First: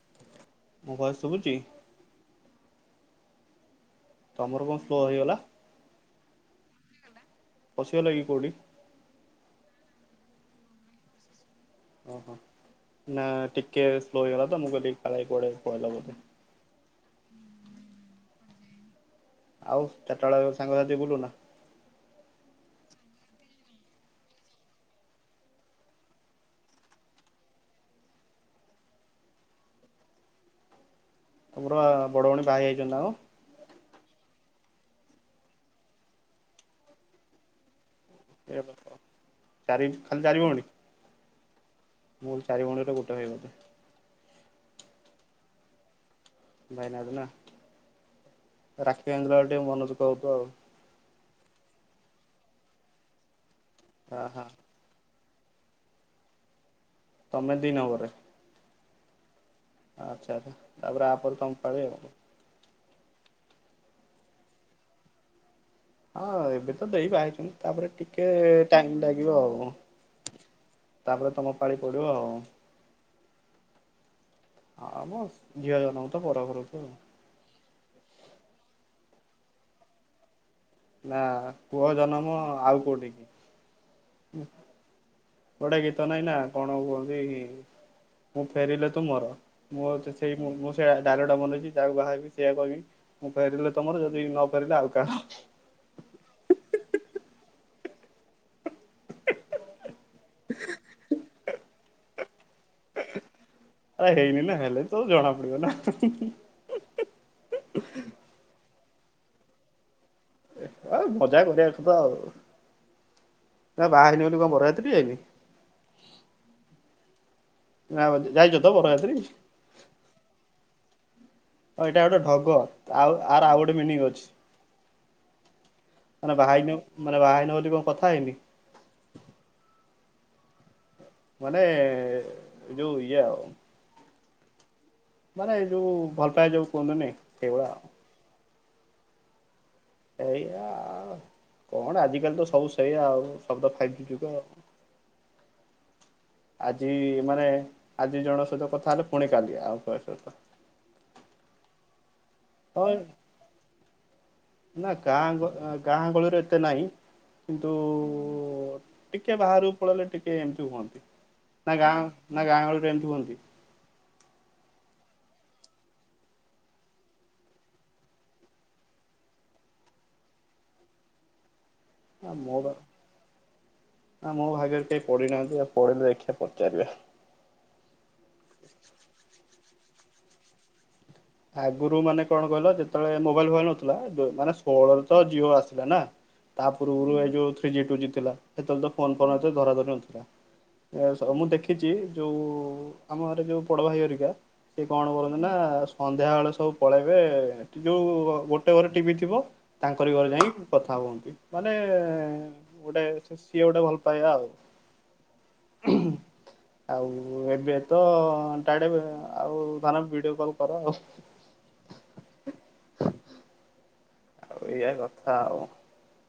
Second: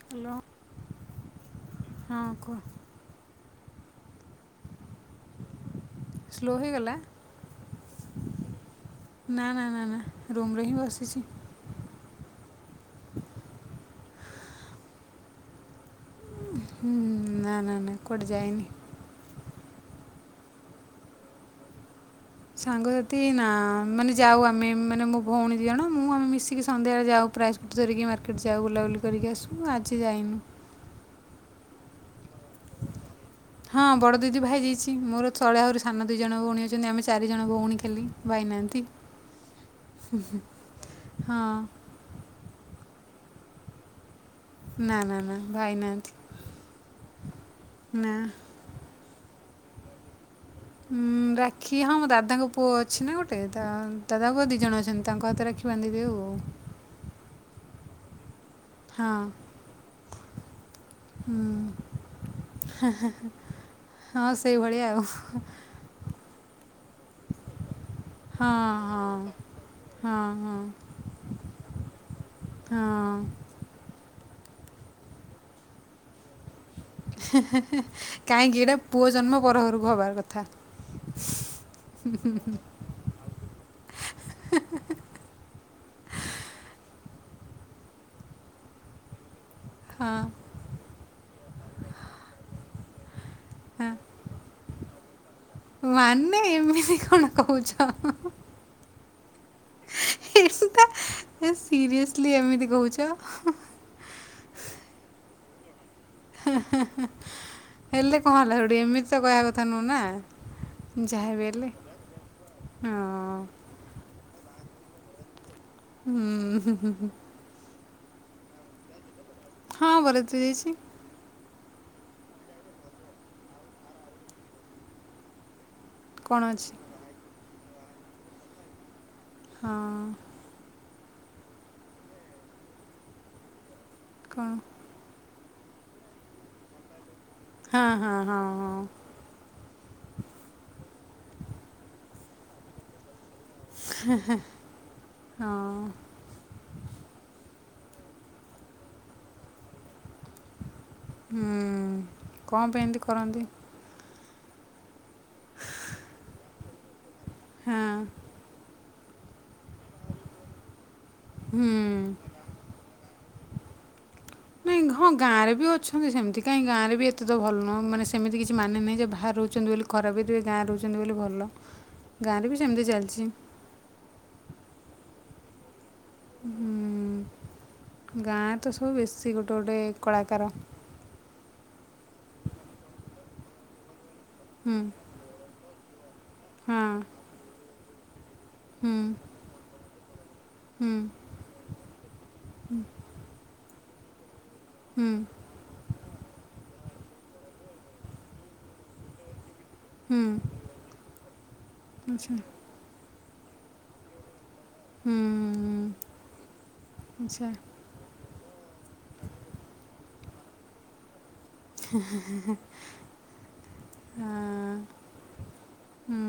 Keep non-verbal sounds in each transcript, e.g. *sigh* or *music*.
Hello ମୋ voice ଶୁଭୁଛି ହଁ କୁ ତମର କଣ ସ୍ଲୋ ହେଇଗଲା ସ୍ଲୋ ହେଇଗଲା ପଶିଗଲକି କଉଠି ନା ନା ନା ନା ରୁମରେ ହିଁ ବସିଚି। ଓହୋ ନା ଟିକେ ସ୍ଲୋ ହେଇଗଲା ତ ମୁଁ କଇଲି କାଳେ କୁଆଡ଼େ ପଳେଇିଲ ବୋଧେ। ହୁଁ ନା ନା ନା କୁଆଡ଼େ ଯାଏନି। ଆଉ ଚାରିଟା ବେଳେ ସାଙ୍ଗସାଥି ବୁଲୁ ନା। ସାଙ୍ଗସାଥି ନା ମାନେ ଯାଉ ଆମେ ମାନେ ମୋ ଭଉଣୀ ଦୁଇଜଣ ମୁଁ ଆମେ ମିଶିକି ସନ୍ଧ୍ୟାବେଳେ ଯାଉ ପ୍ରାୟ ସ୍କୁଟି ଧରିକି ମାର୍କେଟ ଯାଉ ବୁଲାବୁଲି କରିକି ଆସୁ ଆଜି ଯାଇନୁ। ତମର ଆ ହଁ ବଡ ଦିଦି ଭାଇ ଯାଇ ଅଛି ମୋର ତଳେ ଆହୁରୁ ସାନ ଦୁଇଜଣ ଭଉଣୀ ଅଛନ୍ତି ଆମେ ଚାରିଜଣ ଭଉଣୀ ଖାଲି। ଭାଇନାହାନ୍ତି କଣ? ଚାରି ଖାଲି ଚାରି ହଁ ଭଉଣୀ ମୁଁ ଚାରି ଭଉଣୀରେ ଗୋଟେ ଭାଇ ବୋଧେ ନା ନା ନା ଭାଇ ନାହାନ୍ତି। ଭାଇ ନାହାନ୍ତି ନା ନା। ରାକ୍ଷୀ ବାନ୍ଧିଲା ବଳେ ଟିକେ ମନ ଦୁଃଖ ହଉଥିବ ଆଉ। ଉଁ ରାକ୍ଷୀ ହଁ ମୋ ଦାଦାଙ୍କ ପୁଅ ଅଛି ନା ଗୋଟେ ଦା ଆ ଦାଦାଙ୍କ ହା ପୁଅ ଦି ଜଣ ଅଛନ୍ତି। ତାଙ୍କ ହାତରେ ରାଖି ବାନ୍ଧିଦେଉ ତମେ ଦି ନମ୍ବର ରେ। ହଁ। ଆଚ୍ଛା ଆଛା ତାପରେ ଆପରେ ତମ ପଳି ଆଉ। ହେ ହେ ହଁ ସେଇଭଳିଆ ଆଉ ଅ‌ହା ଅ ଏବେ ତ ଦେଇ ବାହା ହେଇଛନ୍ତି ତାପରେ ଟିକେ ହଁ ଟାଇମ୍ ହଁ ଲାଗିବ ଆଉ। ହଁ ହଁ ତାପରେ ତମ ପାଳି ପଡ଼ିବ ଆଉ। ହଁ ହ ମ ଝିଅ ଜନ୍ମ ତ ପରଘର ହେ ହେ ହେ କାହିଁକି ଏଟା ପୁଅ ଜନ୍ମ ପରଘରକୁ ହବାର କଥା। ନା ପୁଅ ଜନ୍ମ ଆଉ କୋଉଠି କି ଗୋଟେ ଗୀତ ନାଇଁ ନା କଣ କହୁଛି ମୁଁ ଫେରିଲେ ତୁ ମୋର ମୁଁ ତ ସେଇ ମୁଁ ସେଇ ଡାଇଲକ୍ ମନେ ରଖିଚି ଯାହାକୁ ବାହାହେବି ସେଇଆ କହିବି। ମୁଁ ଫେରିଲେ ତମର ଯଦି ନ ଫେରିଲି ଆଉ କାହାର। ମାନେ ଏମିତି କଣ କହୁଛ। *inaudible* ସିରିୟେସ୍‌ଲି ଏମିତି କହୁଛ? ଆ ହେଇନି ନା ହେଲେ ତ ଜଣା ପଡିବ ନା ହେଁ। ହୁଁ ହୁଁ ହେଲେ କଣ ହେଲା ହେଠୁ ଏମିତି ତ କହିବା କଥା ନୁହେଁ ନା। ଏ ଯାହା ମଜା ବି ଗଜା ହେଲେ ଫାଜା ଆଉ ହଁ *inaudible* ନା ବାହା ହେଇନି ବୋଲି କଣ ବର ଫ୍ରି ହେବି ହୁଁ ହୁଁ ହୁଁ ହୁଁ। ନାଁ ଯାଇଛ ତ ବର ଯାତ୍ରୀ? ହଁ ବର ଯାତ୍ରୀ ଯାଇଛି। ହଁ ଏଇଟା ଗୋଟେ ଢଗ ଆଉ ଆର ଆଉ ଗୋଟେ ମିନିଂ ଅଛି। କଣ ବାହା ହେଇନେ ମାନେ ବାହା ମାନେ ବୋଲି କଣ କଥା ହେଇନି? ହଁ। ମାନେ *inaudible* ଯୋଉ ଇଏ ଆଉ କଁ ମାନେ ଏଇ ଯୋଉ ଭଲ ପାଏ ଯୋଉ ସୁ ମାନେ ହଁ ହଁ ହଁ ହଁ। ଏଇଆ କଣ ଆଜିକାଲି ତ ସବୁ ସେଇଆ ଆଉ। ହବ ଫାଇଭ୍ ଯୁଦ୍ଧ *inaudible* ହଁ ଆଜି ମାନେ ଆଜି ଜଣ ସହିତ କଥା ହେଲେ ପୁଣି କାଲି ଆଉ କା ସହିତ ହୁଁ କଣ ପାଇଁ ହଁ ଏମିତି କରନ୍ତି? ନା ଗାଁ ଗାଁ ଗଳିରୁ ଏତେ ନାହିଁ। କିନ୍ତୁ ହଁ ଟିକେ ବାହାରୁ ଳରେ ଟିକେ ଏମିତି ହୁଅନ୍ତି ନା ଗାଁ ହୁଁ ନା ଗାଁ ଗହଳିରେ ଏମିତି ହୁଅନ୍ତି? ହୁଁ। ହଁ ଗାଁରେ ବି ଅଛନ୍ତି ସେମିତି କାହିଁ ଗାଁରେ ବି ଏତେ ତ ଭଲ ନୁହଁ ମାନେ ସେମିତି କିଛି ମାନେ ନାହିଁ ଯେ ବାହ ରହୁଛନ୍ତି ବୋଲି ଖରାପ ବିଥୁ ଗାଁରେ ରହୁଛନ୍ତି ବୋଲି ଭଲ ଆ ଗାଁରେ ବି ମୋ ସେମିତି ଚାଲିଛି ବା *inaudible* ମୋ ଭାଗରେ କେହି ପଡି ନାହାନ୍ତି ଆଉ। ପଡ଼ିଲେ ଦେଖିବା ପଚାରିବା। ହୁଁ ଗାଁ ତ ସବୁ ବେଶୀ ଗୋ ଟୋ ଗୋଟେ କଳାକାର ଆଗରୁ ମାନେ କଣ କହିଲ ଯେତେବେଳେ ମୋବାଇଲ ଭଲ ନଥିଲା ମାନେ ହୁଁ ଷୋହଳରେ ତ ଜିଓ ଆସି ଥିଲା ନା ତା ହଁ ପୂର୍ବରୁ ଏଇ ଯୋଉ ଥ୍ରୀ ଜି ଫି ଜି ଥିଲା ସେତେବେଳେ ତ ହୁଁ ଫୋନ ଫୋନ ଏତ ଧରା ଧରି ନଥିଲା। ହୁଁ ଆଚ୍ଛା ମୁଁ ଦେଖିଛି ଯୋଉ ଆମ ଘରେ ଯୋଉ ବଡ଼ ଭାଇ ହରିକା ସେ କଣ ହୁଁ କରନ୍ତି ନା ସୋ ଳେ ସବୁ ପଳେଇବେ ଯୋଉ ଗୋଟେ ଘରେ ଟିଭି ଥିବ ତାଙ୍କରି ହୁଁ ଘରେ ଯାଇ କଥା ହୁଅନ୍ତି ମାନେ ଆଚ୍ଛା ଗୋଟେ ସିଏ ଗୋଟା ଭଲ ପାଇବା ଆଉ ହୁଁ *inaudible* ହୁଁ ଆଉ ଆଚ୍ଛା ଏବେ ତ ଟାଡେ ଆଉ ଧନ ଭିଡିଓ କଲ୍ କର ଆଉ ଆଉ ହଁ ଏଇଆ କଥା ଆଉ ହୁଁ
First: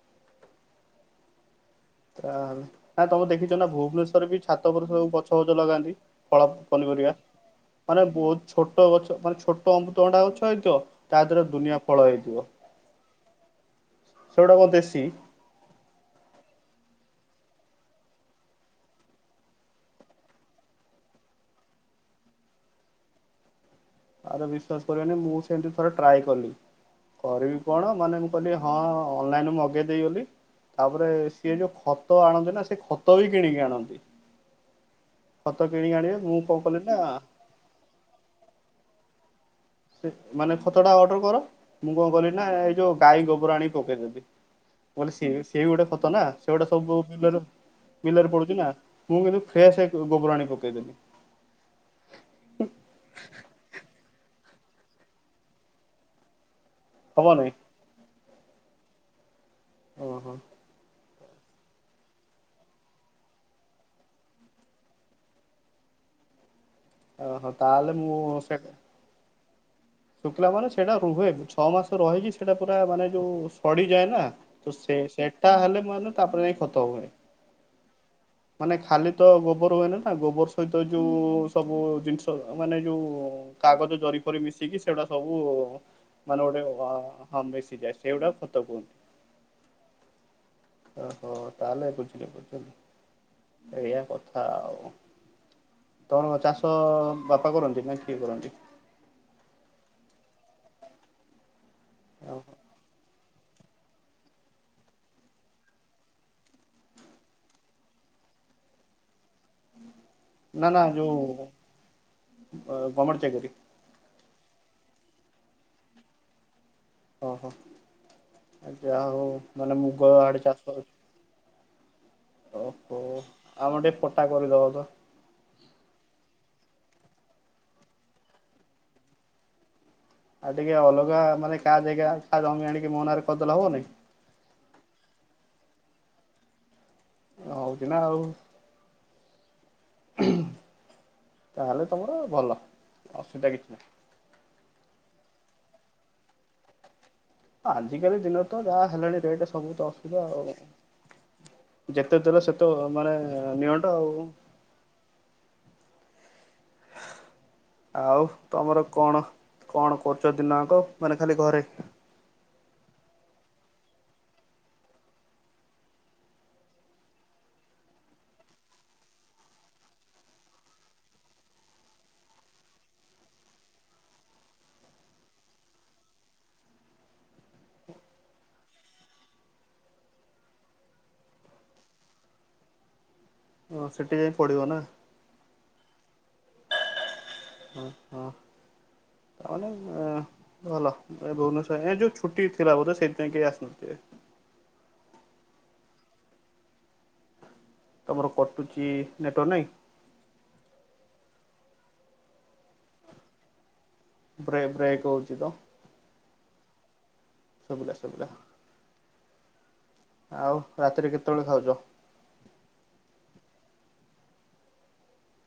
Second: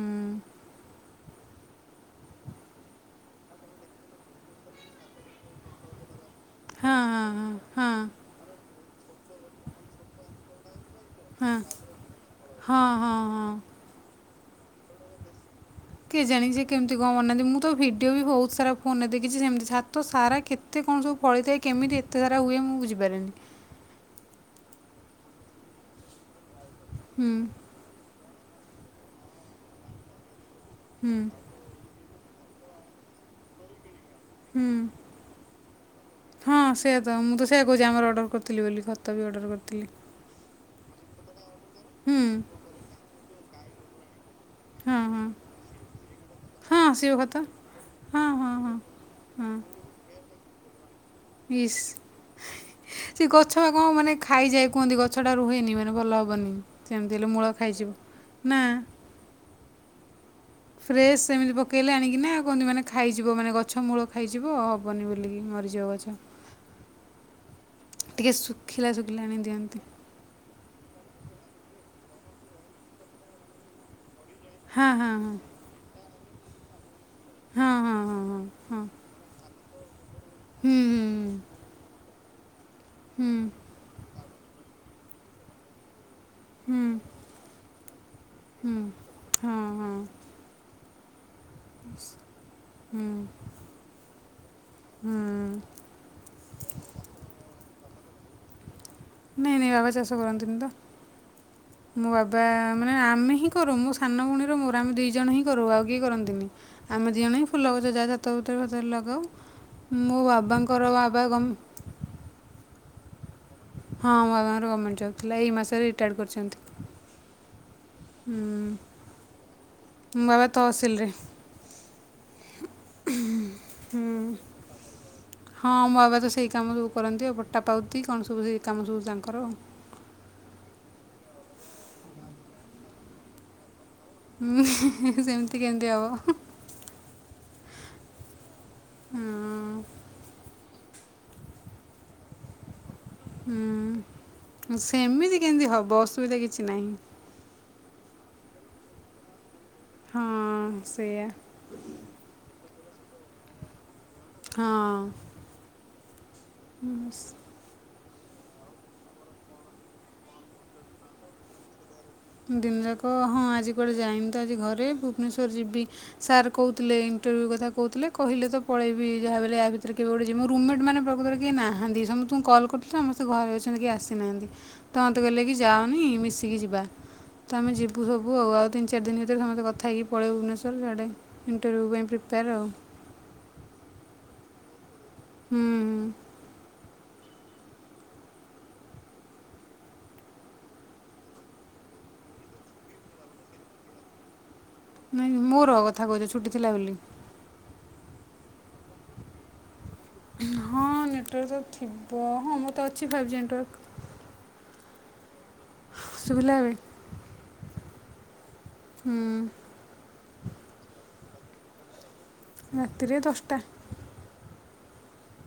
ତା ନାଇଁ ତମେ ଦେଖିଛ ନା ଭୁବନେଶ୍ୱରରେ ବି ଛାତ ଉପୁରରେ ସବୁ ଗଛ ଫଛ ଲଗାନ୍ତି? ଫଳ ହଁ ପନିପରିବା ହଁ ହଁ ହଁ ମାନେ ବହୁତ ଛୋଟ ଗଛ ମାନେ ଛୋଟ ଅମୃତ ଅଣ୍ଡା ଗଛ ଏଇତ ତା ଦେହରେ ଦୁନିଆ ଫଳ ହେଇଥିବ ହଁ ହଁ ହଁ ହଁ *inaudible* ସେଗୁଡାକ ଦେଶି କେ ଜାଣି ସେ କେମିତି କ ବନାନ୍ତି ମୁଁ ତ ଭିଡିଓ ବି ବହୁତ ସାରା ଫୋନରେ ଦେଖିଛି ସେମତି ଛାତ ସାରା କେତେ କଣ ସବୁ ଫଳି ଥାଏ କେମିତି ଏତେ ସାରା ହୁଏ ମୁଁ ବୁଝିପାରନି। ଆରେ ବିଶ୍ଵାସ କରିବନି ମୁଁ ସେମିତି ଥରେ ଟ୍ରାଏ କଲି ହୁଁ କରିବି କଣ ମାନେ ମୁଁ କହ ହଁ ଅନଲାଇନ ମଗେଇ ଦେଇଗଲି ତାପରେ ହୁଁ ସିଏ ଯୋଉ ଖ ତ ଆଣନ୍ତି ନା ସେ ଖତ ବି କିଣିକି ଆଣନ୍ତି। ହୁଁ ଖତ କିଣିକି ଆଣିବେ ମୁଁ କଣ ହଁ କଲି ନା ସେଆ ତ ମୁଁ ତ ସେଆ କହୁଚି ଆମାର ଅର୍ଡର କରିଥିଲି ବୋଲି ଖ ତ ଵି ଅର୍ଡର ସେ ମାନେ ଖତ ଟା ଅର୍ଡର କର ମୁଁ କଣ ହୁଁ କଲିି ନା ଏଇ ଯୋଉ ଗାଈ ଗୋବର ଆଣିିକି ପକେଇଦେଲି। ହଁ ବୋଲେ ହଁ ସିଏ ସିଏ ବି ଗୋଟେ ଖତ ନା ସେ ଗୁଡ଼ା ହଁ ସବୁ ଆସିବ ଖତ ବିଲରେ। ହଁ ବିଲରେ ହଁ ପଡୁଛି ନା ହଁ ମୁଁ କିନ୍ତୁ ହଁ ଫ୍ରେଶ ଗୋବର ଆଣି କି ପକେଇ ଦେଲିି। ଇସ୍। ସେ ଗଛ ବା କଣ ମାନେ ଖାଇଯାଏ କୁହନ୍ତି ଗଛ ଟା ରୁହେନି ମାନେ ଭଲ ହବନି। ସେମିତି ହବ ହେଲେ ନାଇଁ? ମୂଳ ଖାଇଯିବ ନା। ଓହୋ। ଫ୍ରେଶ ସେମିତି ପକେଇଲେ ଆଣିକିନା କୁହନ୍ତି ମାନେ ଖାଇଯିବ ମାନେ ଗଛ ମୂଳ ଖାଇଯିବ ହବନି ବେଲିକି ମରିଯିବ ଗଛ। ତାଏଲେ ମୁଁ ଟିକେ ସେ ଶୁଖିଲା ଶୁଖିଲା ଆଣି ଦିଅନ୍ତି ଶୁଖିଲା ମାନେ ସେଇଟା ରୁହେ ଛଅ ମାସ ରହିକି ସେଇଟା ପୁରା ମାନେ ଯୋଉ ସଡି ଯାଏ ନା। ତ ହଁ ସେ ହଁ ସେଟା ହେଲେ ମାନେ ତାପରେ ଯାଇ ଖତ ହୁଏ। ହଁ ହଁ ମାନେ ହଁ ହଁ ହଁ ହଁ ଖାଲି ତ ଗୋବର ହୁଏନି। ନା ଗୋବର ହୁଁ ସହିତ ଯୋଉ ସବୁ ଜିନିଷ ମାନେ ହୁଁ ଯୋଉ କାଗଜ ଜରିଫରି ମିଶିକି। ସେଗୁଡା ସବୁ। ମାନେ ଗୋଟେ ହୁଁ ହୁଁ ଆ ହଁ ମିଶି ଯାଏ ସେଇଗୁଡା ଖତ ହୁଁ କୁହନ୍ତି। ହଁ ହଁ ଓହୋ ତାହଲେ ବୁଝିଲି ବୁଝିଲି ଏଇଆ କଥା ଆଉ। ହୁଁ ତ ଚାଷ ବାପା କରନ୍ତି ନା କିଏ କରନ୍ତି? ନାଇଁ ନାଇଁ ବାବା ଚାଷ କରନ୍ତିନି ତ ମୋ ବାବା ଓହୋ ମାନେ ଆମେ ହିଁ। କରୁ ମୋ ସାନ ଭଉଣୀ ମୋର ଆମେ ଦି ଜଣ ହିଁ କରୁ ଆଉ କିଏ କରନ୍ତିନ ଆମେ ଦି ଜଣ ହି ଫୁଲ ଗଛ ଯାହା ଛାତ ଫା ତ ରେ ଲଗାଉ ମୋ ବାବା ନା ନା ଙ୍କର ବାବା ଗ ଗମେଟ ଚାକରି। ହଁ ମୋ ବାବା ଙ୍କର ଗମେଣ୍ଟ ଜବ୍ ଥିଲା ଏହି ମାସରେ ରିଟାର୍ଡ଼ କରିଛନ୍ତି। ଓହୋ ହୁଁ, ଯା ହଉ ମାନେ ମୁଗ ମୋ ଆଡେ ବାବା ଚାଷ ହଉଚି। ତହସିଲରେ ଓହୋ ଆମର ଟିକେ ପଟା କରେଇ ଦବ ତ। ହଁ ମୋ ବାବା ତ ସେଇ କାମ ସବୁ କରନ୍ତି ଆଉ ପଟା ପାଉତି କଣ ସବୁ ସେ କାମ ସବୁ ତାଙ୍କର ଆଉ। ଆଉ ଟିକେ ଅଲଗା ମାନେ କାହା ଯେଗା କା ଜମି ଆଣିକି ମୋ ନାରେ କରିଦେଲେ ହବନି। ଉଁ ହେଁ ହେଁ ହେଁ ସେମିତି କେମତି ହବ ହେଁ। ହଉଛି ନା ଆଉ। ହୁଁ। ତାହେଲେ ତମର ଭଲ ଅସୁବିଧା କିଛି ନାହିଁ। ସେମିତି କେମିତି ହବ ଅସୁବିଧା କିଛି ନାହିଁ। ଆଜିକାଲି ଦିନରେ ତ ଯାହା ହେଲାଣି ରେଟ ସବୁ ତ ଅସୁବିଧା ହଁ ସେଇଆ ଆଉ ଯେତେ ଦେଲେ ସେ ତେ ମାନେ ନିଅଣ୍ଟ। ଆଉ। ହଁ। ହୁଁ ସ ଆଉ ତମର କଣ କଣ କରୁଛ ଦିନ ଯାକ ମାନେ ଖାଲି ଘରେ। ଦିନ ଯାକ ହଁ ଆଜି କୁଆଡେ ଯାଇନି ତ ଆଜି ଘରେ ଭୁବନେଶ୍ଵର ଯିବି ସାର୍ କହୁଥିଲେ ଇନ୍ ଟରଭ୍ୟୁ କଥା କହୁଥିଲେ କହିଲେ ତ ପଳେଇବି ଯାହା ବି ହେଲେ ଆ ଭିତରେ କେବେ ଗୋଟେ ଯିବି ମୋ ରୁମ ମେଟ୍ ମାନେ ପ୍ରକୃତରେ କେହି ନାହାନ୍ତି ସମତ ତୁଙ୍କୁ କଲ୍ କରିୁଥିଲି ସମସ୍ତେ ଘରେ ଅଛନ୍ତି କେହି ଆସି ନାହାଁନ୍ତି ତ ମୋତେ କହିଲେ କି ଯାଅନି ମିଶିକି ଯିବା। ତ ଆମେ ଯିବୁ ସବୁ ଆଉ ଆଉ ତିନ ଚାର ଦିନ ଭିତରେ ସମସ୍ତେ କଥା ହେଇକି ପଳେଇବୁ ଭୁବନେଶ୍ୱର ସିଆଡେ ଇଣ୍ଟରଭ୍ୟୁ ପାଇଁ ପ୍ରିପେୟାର୍। ଆଉ। ହ ସେଠି ଯାଇଁ ପଢିବ ନା? ହୁଁ ହୁଁ। ହଁ ହଁ। ତା ମାନେ ଆଁ ଭଲ ଏ ଭୁବନେସର ଏଁ ଯୋଉ ଛୁଟି ଥିଲା ବୋଧେ ସେଇଥି ପାଇଁ କେହି ଆସି ନଥିବେ। ନାଇଁ ମୋର କଥା କହୁଛ ଛୁଟି ଥିଲା ବେଲି। ତମର କଟୁଛି ନେଟୱାରକ ନାଇଁ। ହଁ ନେଟୱାର୍କ ଥିବ ହଁ ମୋର ତ ଅଛି ଫାଇଭ୍ ଜି ନେଟୱାର୍କ। ବ୍ରେ ବ୍ରେକ୍ ହଉଚି ତ? ଶୁଭିଲା ଏବେ? ଶୁଭିଲା ଶୁଭିଲା। ହୁଁ। ଆଉ ରାତିରେ କେତେବେଳେ ଖାଉଛ? ରାତିରେ ଦଶଟା।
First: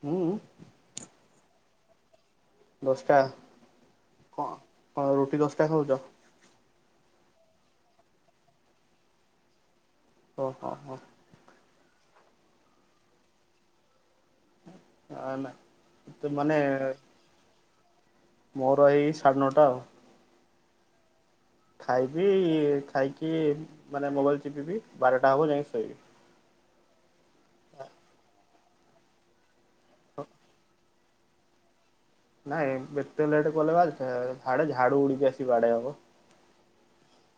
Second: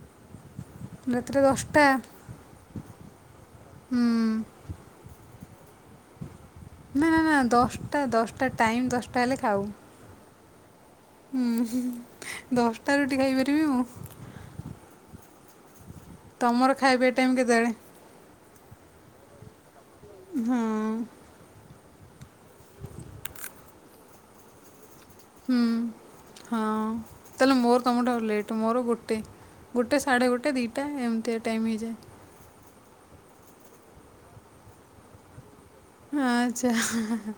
ହୁଁ ତା ଦଶଟା କଣ କଣ ରୁଟି ଦଶଟା ଖାଉଛ? ନା ନା ନା ଦଶଟା ଦଶଟା ଟାଇମ ଦଶଟା ହେଲେ ଖାଉ। ଓ ହୋ ହୋ। ହୁଁ ଦଶଟା ରୁଟି ଖାଇପାରିବି ମୁଁ। ହନା। ତମର ଖାଇବା ଟାଇମ କେତେବେଳେ? ମୋର ଏଇ ସାଢେ ନଅଟା ଆଉ। ହଁ। ଖାଇବି ଖାଇକି ମାନେ ମୋବାଇଲ ଚିପିବି ବାରଟା ହବ ହୁଁ ଯାଇକି ଶୋଇବି। ହଁ ତାହାଲେ ମୋର ତୁମଠୁ ଆହୁରି ଲେଟ୍ ମୋର ଗୋଟେ। ଗୋଟେ ସାଢେ ଗୋଟେ ଦିଟା ଏମିତିଆ ଟାଇମ ହେଇଯାଏ। ନାଇଁ ଏତେ ଲେଟ୍ କଲେ ବା ଆ ସିଆଡେ ଝାଡୁ ଉଡିକି ଆସିକି ବାଡେଇ ହବ। ସେ ହେ ହେ ହେ।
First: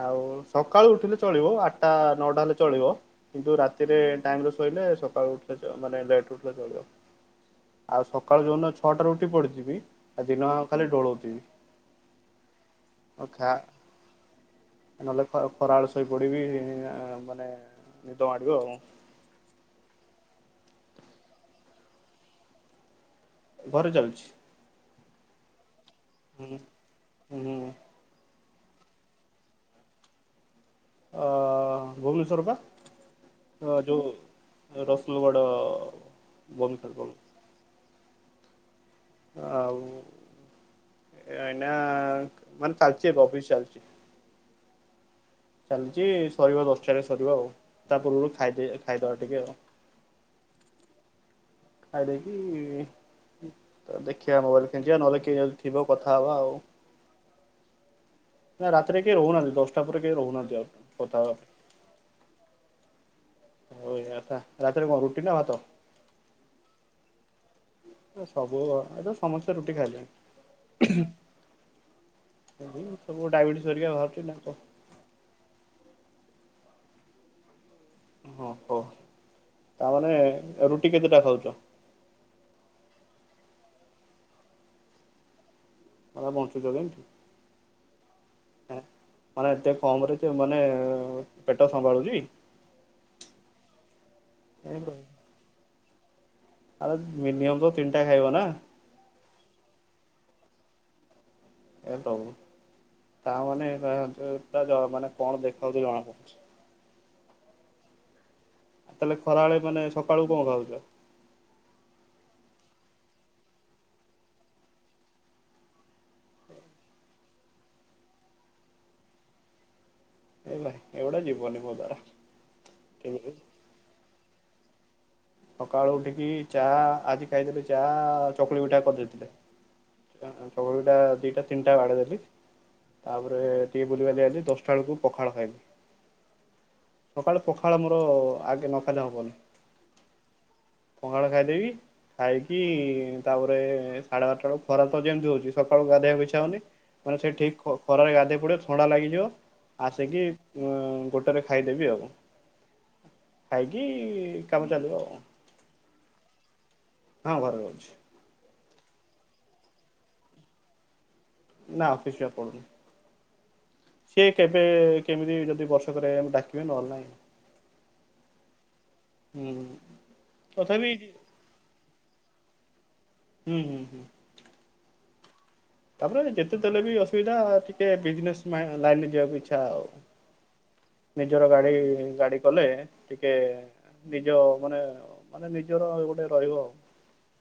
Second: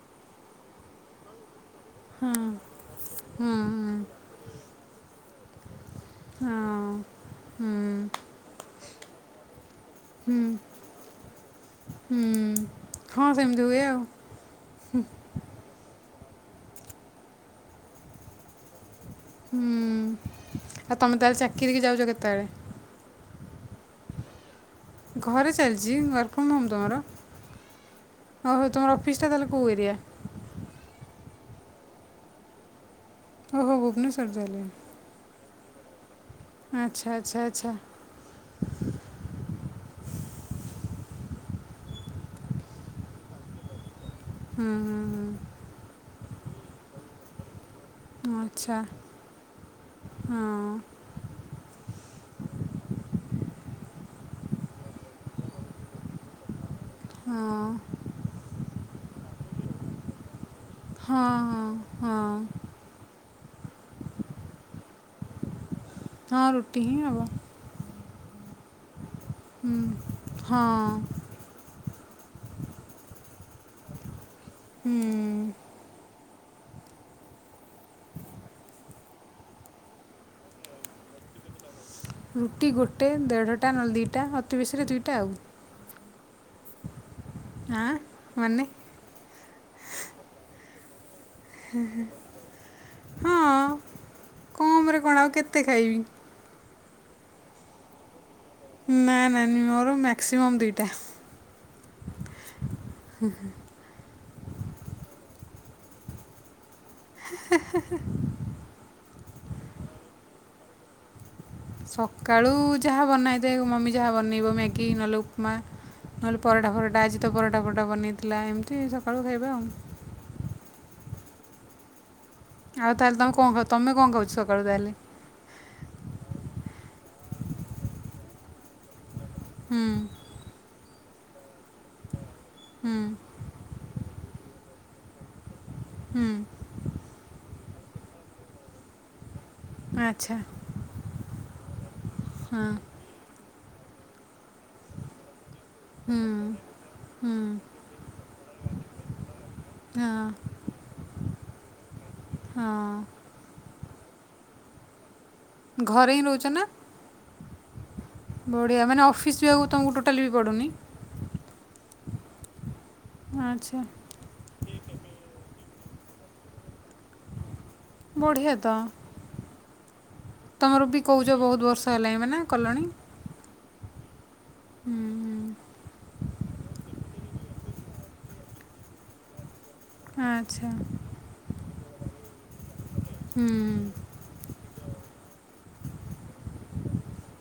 ଆଉ ସକାଳୁ ଉଠିଲେ ଚଳିବ ଆଠ ଟା ହଁ ନଅଟା ହେଲେ ଚଳିବ। ହୁଁ କିନ୍ତୁ ହୁଁ ରାତିରେ ଟାଇମ ରେ ଶୋଇଲେ ସକାଳୁ ଉଠିଲେ ଚ ମାନେ ଲେଟରେ ଉଠିଲେ ହଁ ଚଳିବ। ହୁଁ ଆଉ ସକାଳୁ ଯୋଉଦିନ ଛଅଟାରୁ ଉଠି ପଡିଥିବି ଆ ହୁଁ ଦିନଆଙ୍କ ଖାଲି ଢ଼ୋଳଉଥିବି ହୁଁ ଆ ହଁ ଖା ସେମିତି ହୁଏ ଆଉ ନହେଲେ ଖ ଖରାବେଳେ ଶୋଇପଡିବି ଇ ମାନେ ନିଦ ମାଡିବ ଆଉ। ହୁଁ ଆଉ ତମେ ତାହେଲେ ଚାକିରିକି ଯାଉଛ କେତେବେଳେ? ଘରେ ଚାଲୁଛି। ଘରେ ଚାଲିଛି ୱାର୍କ ଫ୍ରମ ହୋମ ତମର? ହୁଁ। ହଉ ହଉ ତୁମର ଅଫିସ ଟା ତାହେଲେ କୋଉ ଏରିଆ? ଅ ଭୁବନେଶ୍ଵର ପା ଓହୋ ଭୁବନେଶ୍ୱର ତାହେଲେ ଯୋଉ ରଶୁଲଗଡ଼। ଆ ଆଚ୍ଛା ଆଚ୍ଛା ଆଚ୍ଛା। ଆଉ। ଆଇନା ମାନେ ଚାଲିଚି ଏବେ ଅଫିସ ଚାଲିଛି। ହୁଁ ହୁଁ ହୁଁ। ଚାଲିଛି ସରିବ ଦଶଟାରେ ସରିବ ଆଉ। ତା ପୂର୍ବରୁ ହୁଁ ଆଚ୍ଛା ଖାଇଦିଏ ଖାଇଦବା ଟିକେ ଆଉ। ହଁ ଖାଇଦେଇକି ଦେଖିବା ମୋବାଇଲ କେଞ୍ଚିବା ନହେଲେ କିଏ ଯଦି ଥିବ କଥା ହବା ଆଉ। ହଁ ନା ରାତିରେ କେହି ରହୁନାହାନ୍ତି ଦଶଟା ପରେ କେହି ରହୁନାହାନ୍ତି ଆଉ। କଥା ହଁ ହବା ପାଇଁ। ହଁ ହଁ। ହଉ ଏଗାରଟା ରାତିରେ କଣ ରୁଟି ନା ଭାତ? ହଁ ରୁଟି ହିଁ ହବ। ସବୁ ଏବେ ସମସ୍ତେ ରୁଟି ହଁ ଖାଇଲେନି। ସେ ସବୁ ଡାଇବେଟିସ ହେରିକା ବାହାରୁଛି ନା କ ହୁଁ। ଓହୋ ତାମାନେ ରୁଟି କେତେଟା ଖାଉଛ? ରୁଟି ଗୋଟେ ଦେଢ଼ଟା ନହେଲେ ଦୁଇଟା ଅତି ବେଶୀରେ ଦୁଇଟା ଆଉ। ବଞ୍ଚୁଚ କେମିତି? ଆଁ ମାନେ ମାନେ ଏତେ କମରେ ତେ ମାନେ ପେଟ ସମ୍ଭାଳୁଛି। ହଁ ହଁ କମରେ କଣ ଆଉ କେତେ ଖାଇବି। ଆରେ ମିନିମମ୍ ତ ତିନିଟା ଖାଇବ ନା ନାଇଁ ନାଇଁ ମୋର ମାକ୍ସିମମ୍ ଦିଟା। ହେ ପ୍ରଭୁ। ତା ମାନେ- ତା ମାନେ କଣ ଦେଖାଉଛି ଜଣାପଡୁଛି। *unintelligible* ତାହେଲେ ଖରାବେଳେ ମାନେ ସକାଳୁ କଣ ଖାଉଛ? ସକାଳୁ ଯାହା ବନାହେଇଥାଏ ମମି ଯାହା ବନେଇବ ମ୍ୟାଗି ନହେଲେ ଉପମା। ନହେଲେ ପରଟା ପରଟା ଆଜି ତ ପରଟା ପରଟା ବନେଇଥିଲା ଏମିତି ସକାଳୁ ଖାଇବା ଆଉ। ହେଲା ଏଗୁଡା ଯିବ ନିି ମୋ ଦ୍ୱାରା ଆଉ ତାହେଲେ ତମେ କଣ ତମେ କଣ କହୁଛ ସକାଳୁ ତାହେଲେ ସକାଳୁ ଉଠିକି ଚା ଆଜି ଖାଇଥିଲେ ଚା ଚକୁଳି ପିଠା କରି ଦେଇଥିଲେ। ହୁଁ ଚକୁଳି ପିଠା ଦିଟା ତିନିଟା ବାଡ଼େଇ ଦେଲି ହୁଁ ତାପରେ ଟିକେ ବୁଲିବାଲି ଆଇଲି ତାପରେ ଦଶଟା ବେଳକୁ ପଖାଳ ଖାଇଲି। ହୁଁ ସକାଳୁ ପଖାଳ ମୋର ଆଗେ ନ ଖାଇଲେ ହବନି। ଆଚ୍ଛା ପାଖାଳ ଖାଇଦେବି ଖାଇକି ହଁ ତାପରେ ସାଢେ ବାରଟା ବେଳକୁ ଖରା ତ ଯେମିତି ହଉଛି ସକାଳୁ ହୁଁ ଗାଧୋଇବା ଇଛ ହୋଊନି ମାନେ ସେ ହୁଁ ଠିକ ଖରାରେ ଗାଧୋଇ ପଡିବ ଥଣ୍ଡା ଲାଗିଯିବ। ଆସିକି ହଁ ଗୋଟରେ ଖାଇଦେବି ଆଉ ହଁ ଖାଇକି କି କାମ ଚାଲିବ ଆଉ। ଘରେ ହିଁ ରହୁଛ ନା। ହଁ ଘରେ ରହୁଛି। ବଢ଼ିଆ ମାନେ ଅଫିସ୍ ଯିବାକୁ ତୁମକୁ ଟୋଟାଲି ବି ପଡ଼ୁନି। ନା ଆଚ୍ଛା କେବେ କେମିତି ଯଦି ବର୍ଷ ରେ ଡାକିବେ ନହେଲେ ନାହିଁ। ବଢିଆ ତ ହୁଁ ତମର ତଥାପି ବି କହୁଛ ବହୁତ ବର୍ଷ ହେଲାଣି ମାନେ କଲଣି। ହୁଁ ହୁଁ ହୁଁ। ହୁଁ ହୁଁ। ତାପରେ ଯେତେ ଦେଲେ ବି ଅସୁବିଧା ଟିକେ ବିଜନେସ୍ ଲାଇନ ରେ ଯିବାକୁ ଇଚ୍ଛା ଆଉ *unintelligible* ନିଜର ଗାଡି ଗାଡି କଲେ ଟିକେ ନିଜ ମାନେ ମାନେ ନିଜର ଗୋଟେ ରହିବ।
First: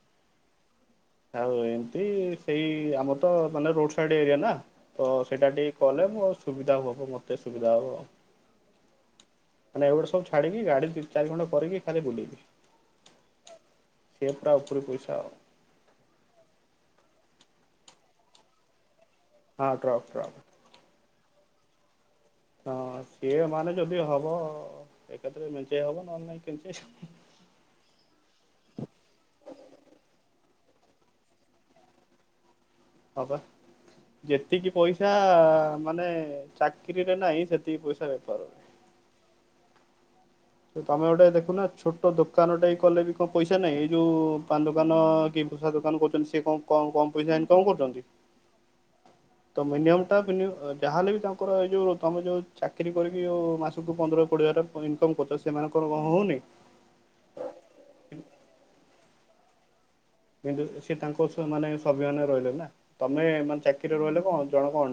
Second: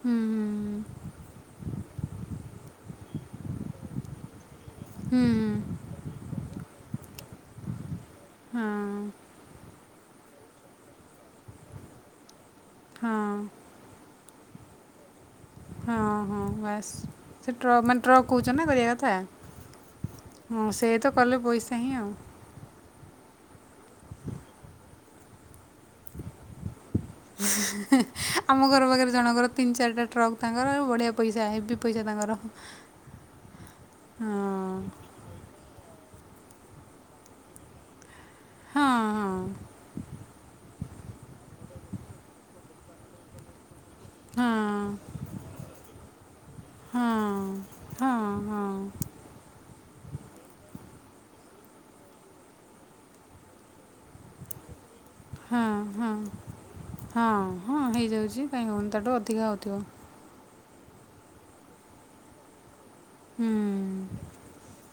ହୁଁ ହୁଁ। ଆଉ ଏମିତି ସେଇ ଆମର ତ ମାନେ ରୋଡ ସାଇଡ ଏରିଆ ନା ତ ସେଇଟା ଟିକେ କଲେ ସୁବିଧା ହବ ମୋତେ ସୁବିଧା ହବ। ହଁ। ମାନେ ଏଗୁଡା ସବୁ ଛାଡ଼ିକି ଗାଡ଼ି ଚାରିଖଣ୍ଡ କରିକି ଖାଲି ବୁଲିବି। ହଁ। କେପ୍ ଟା ଉପରି ପଇସା ଆଉ। ହଁ ହଁ ବାସ୍ ସେ ଟ୍ରକ ମାନେ ଟ୍ରକ୍ କହୁଛ ନା କରିବା କଥା। ହଁ ଟ୍ରକ ହଁ ଟ୍ରକ। ସେ ତ କଲେ ପଇସା ହିଁ ଆଉ। ହଁ ସିଏ ମାନେ ଯଦି ହବ ଏକତ୍ରରେ ମିଞ୍ଚେଇ ହବ ନହେଲେ ନାଇଁ କେଞ୍ଚେଇ ହବ। ଆମ ଘର ପାଖରେ ଜଣଙ୍କର ତିନି ଚାରିଟା ଟ୍ରକ୍ ତାଙ୍କର ବଢିଆ ପଇସା ହେବିି ପଇସା ତାଙ୍କର। ହବା ଯେତିକି ପଇସା ମାନେ ଚାକିରିରେ ନାହିଁ ସେତିକି ପଇସା ବେପାର। ହଁ ହଁ ସେ ତମେ ଗୋଟେ ଦେଖୁନ ଛୋଟ ଦୋକାନ ଟାଏ କଲେ କଣ ପଇସା ନାହିଁ? ଯୋଉ ପାନ ଦୋକାନ କି ମିଠା ଦୋକାନ କରୁଛନ୍ତି ସେ କଣ କମ ହଁ ପଇସା ଇନକମ ହଁ କରୁଛନ୍ତି? ହଁ ହଁ ତ ମିନିମମ ଟା ଯାହେଲେ ବି ତାଙ୍କର ଏଇ ଯୋଉ ତମେ ଯୋଉ ଚାକିରି କରିକି ଯୋଉ ମାସକୁ ପନ୍ଦର କୋଡିଏ ହଜାର ଇନକମ୍ କରୁଛ ହଁ ସେମାନଙ୍କର କଣ ହଁ ହଉନି ହଁ ହଁ ହେଇଯାଉଛି କାଇ ହଁ ତାଠୁ ଅ ଅଧିକା ହେଉଥିବ। କିନ୍ତୁ ସିଏ ତାଙ୍କ ମାନେ ସ୍ୱାଭିମାନରେ ରହିଲେ ନା ତମେ ମାନେକିରିରେ ହୁଁ ରହିଲେ କଣ ଜଣକ ଅଣ୍ଡର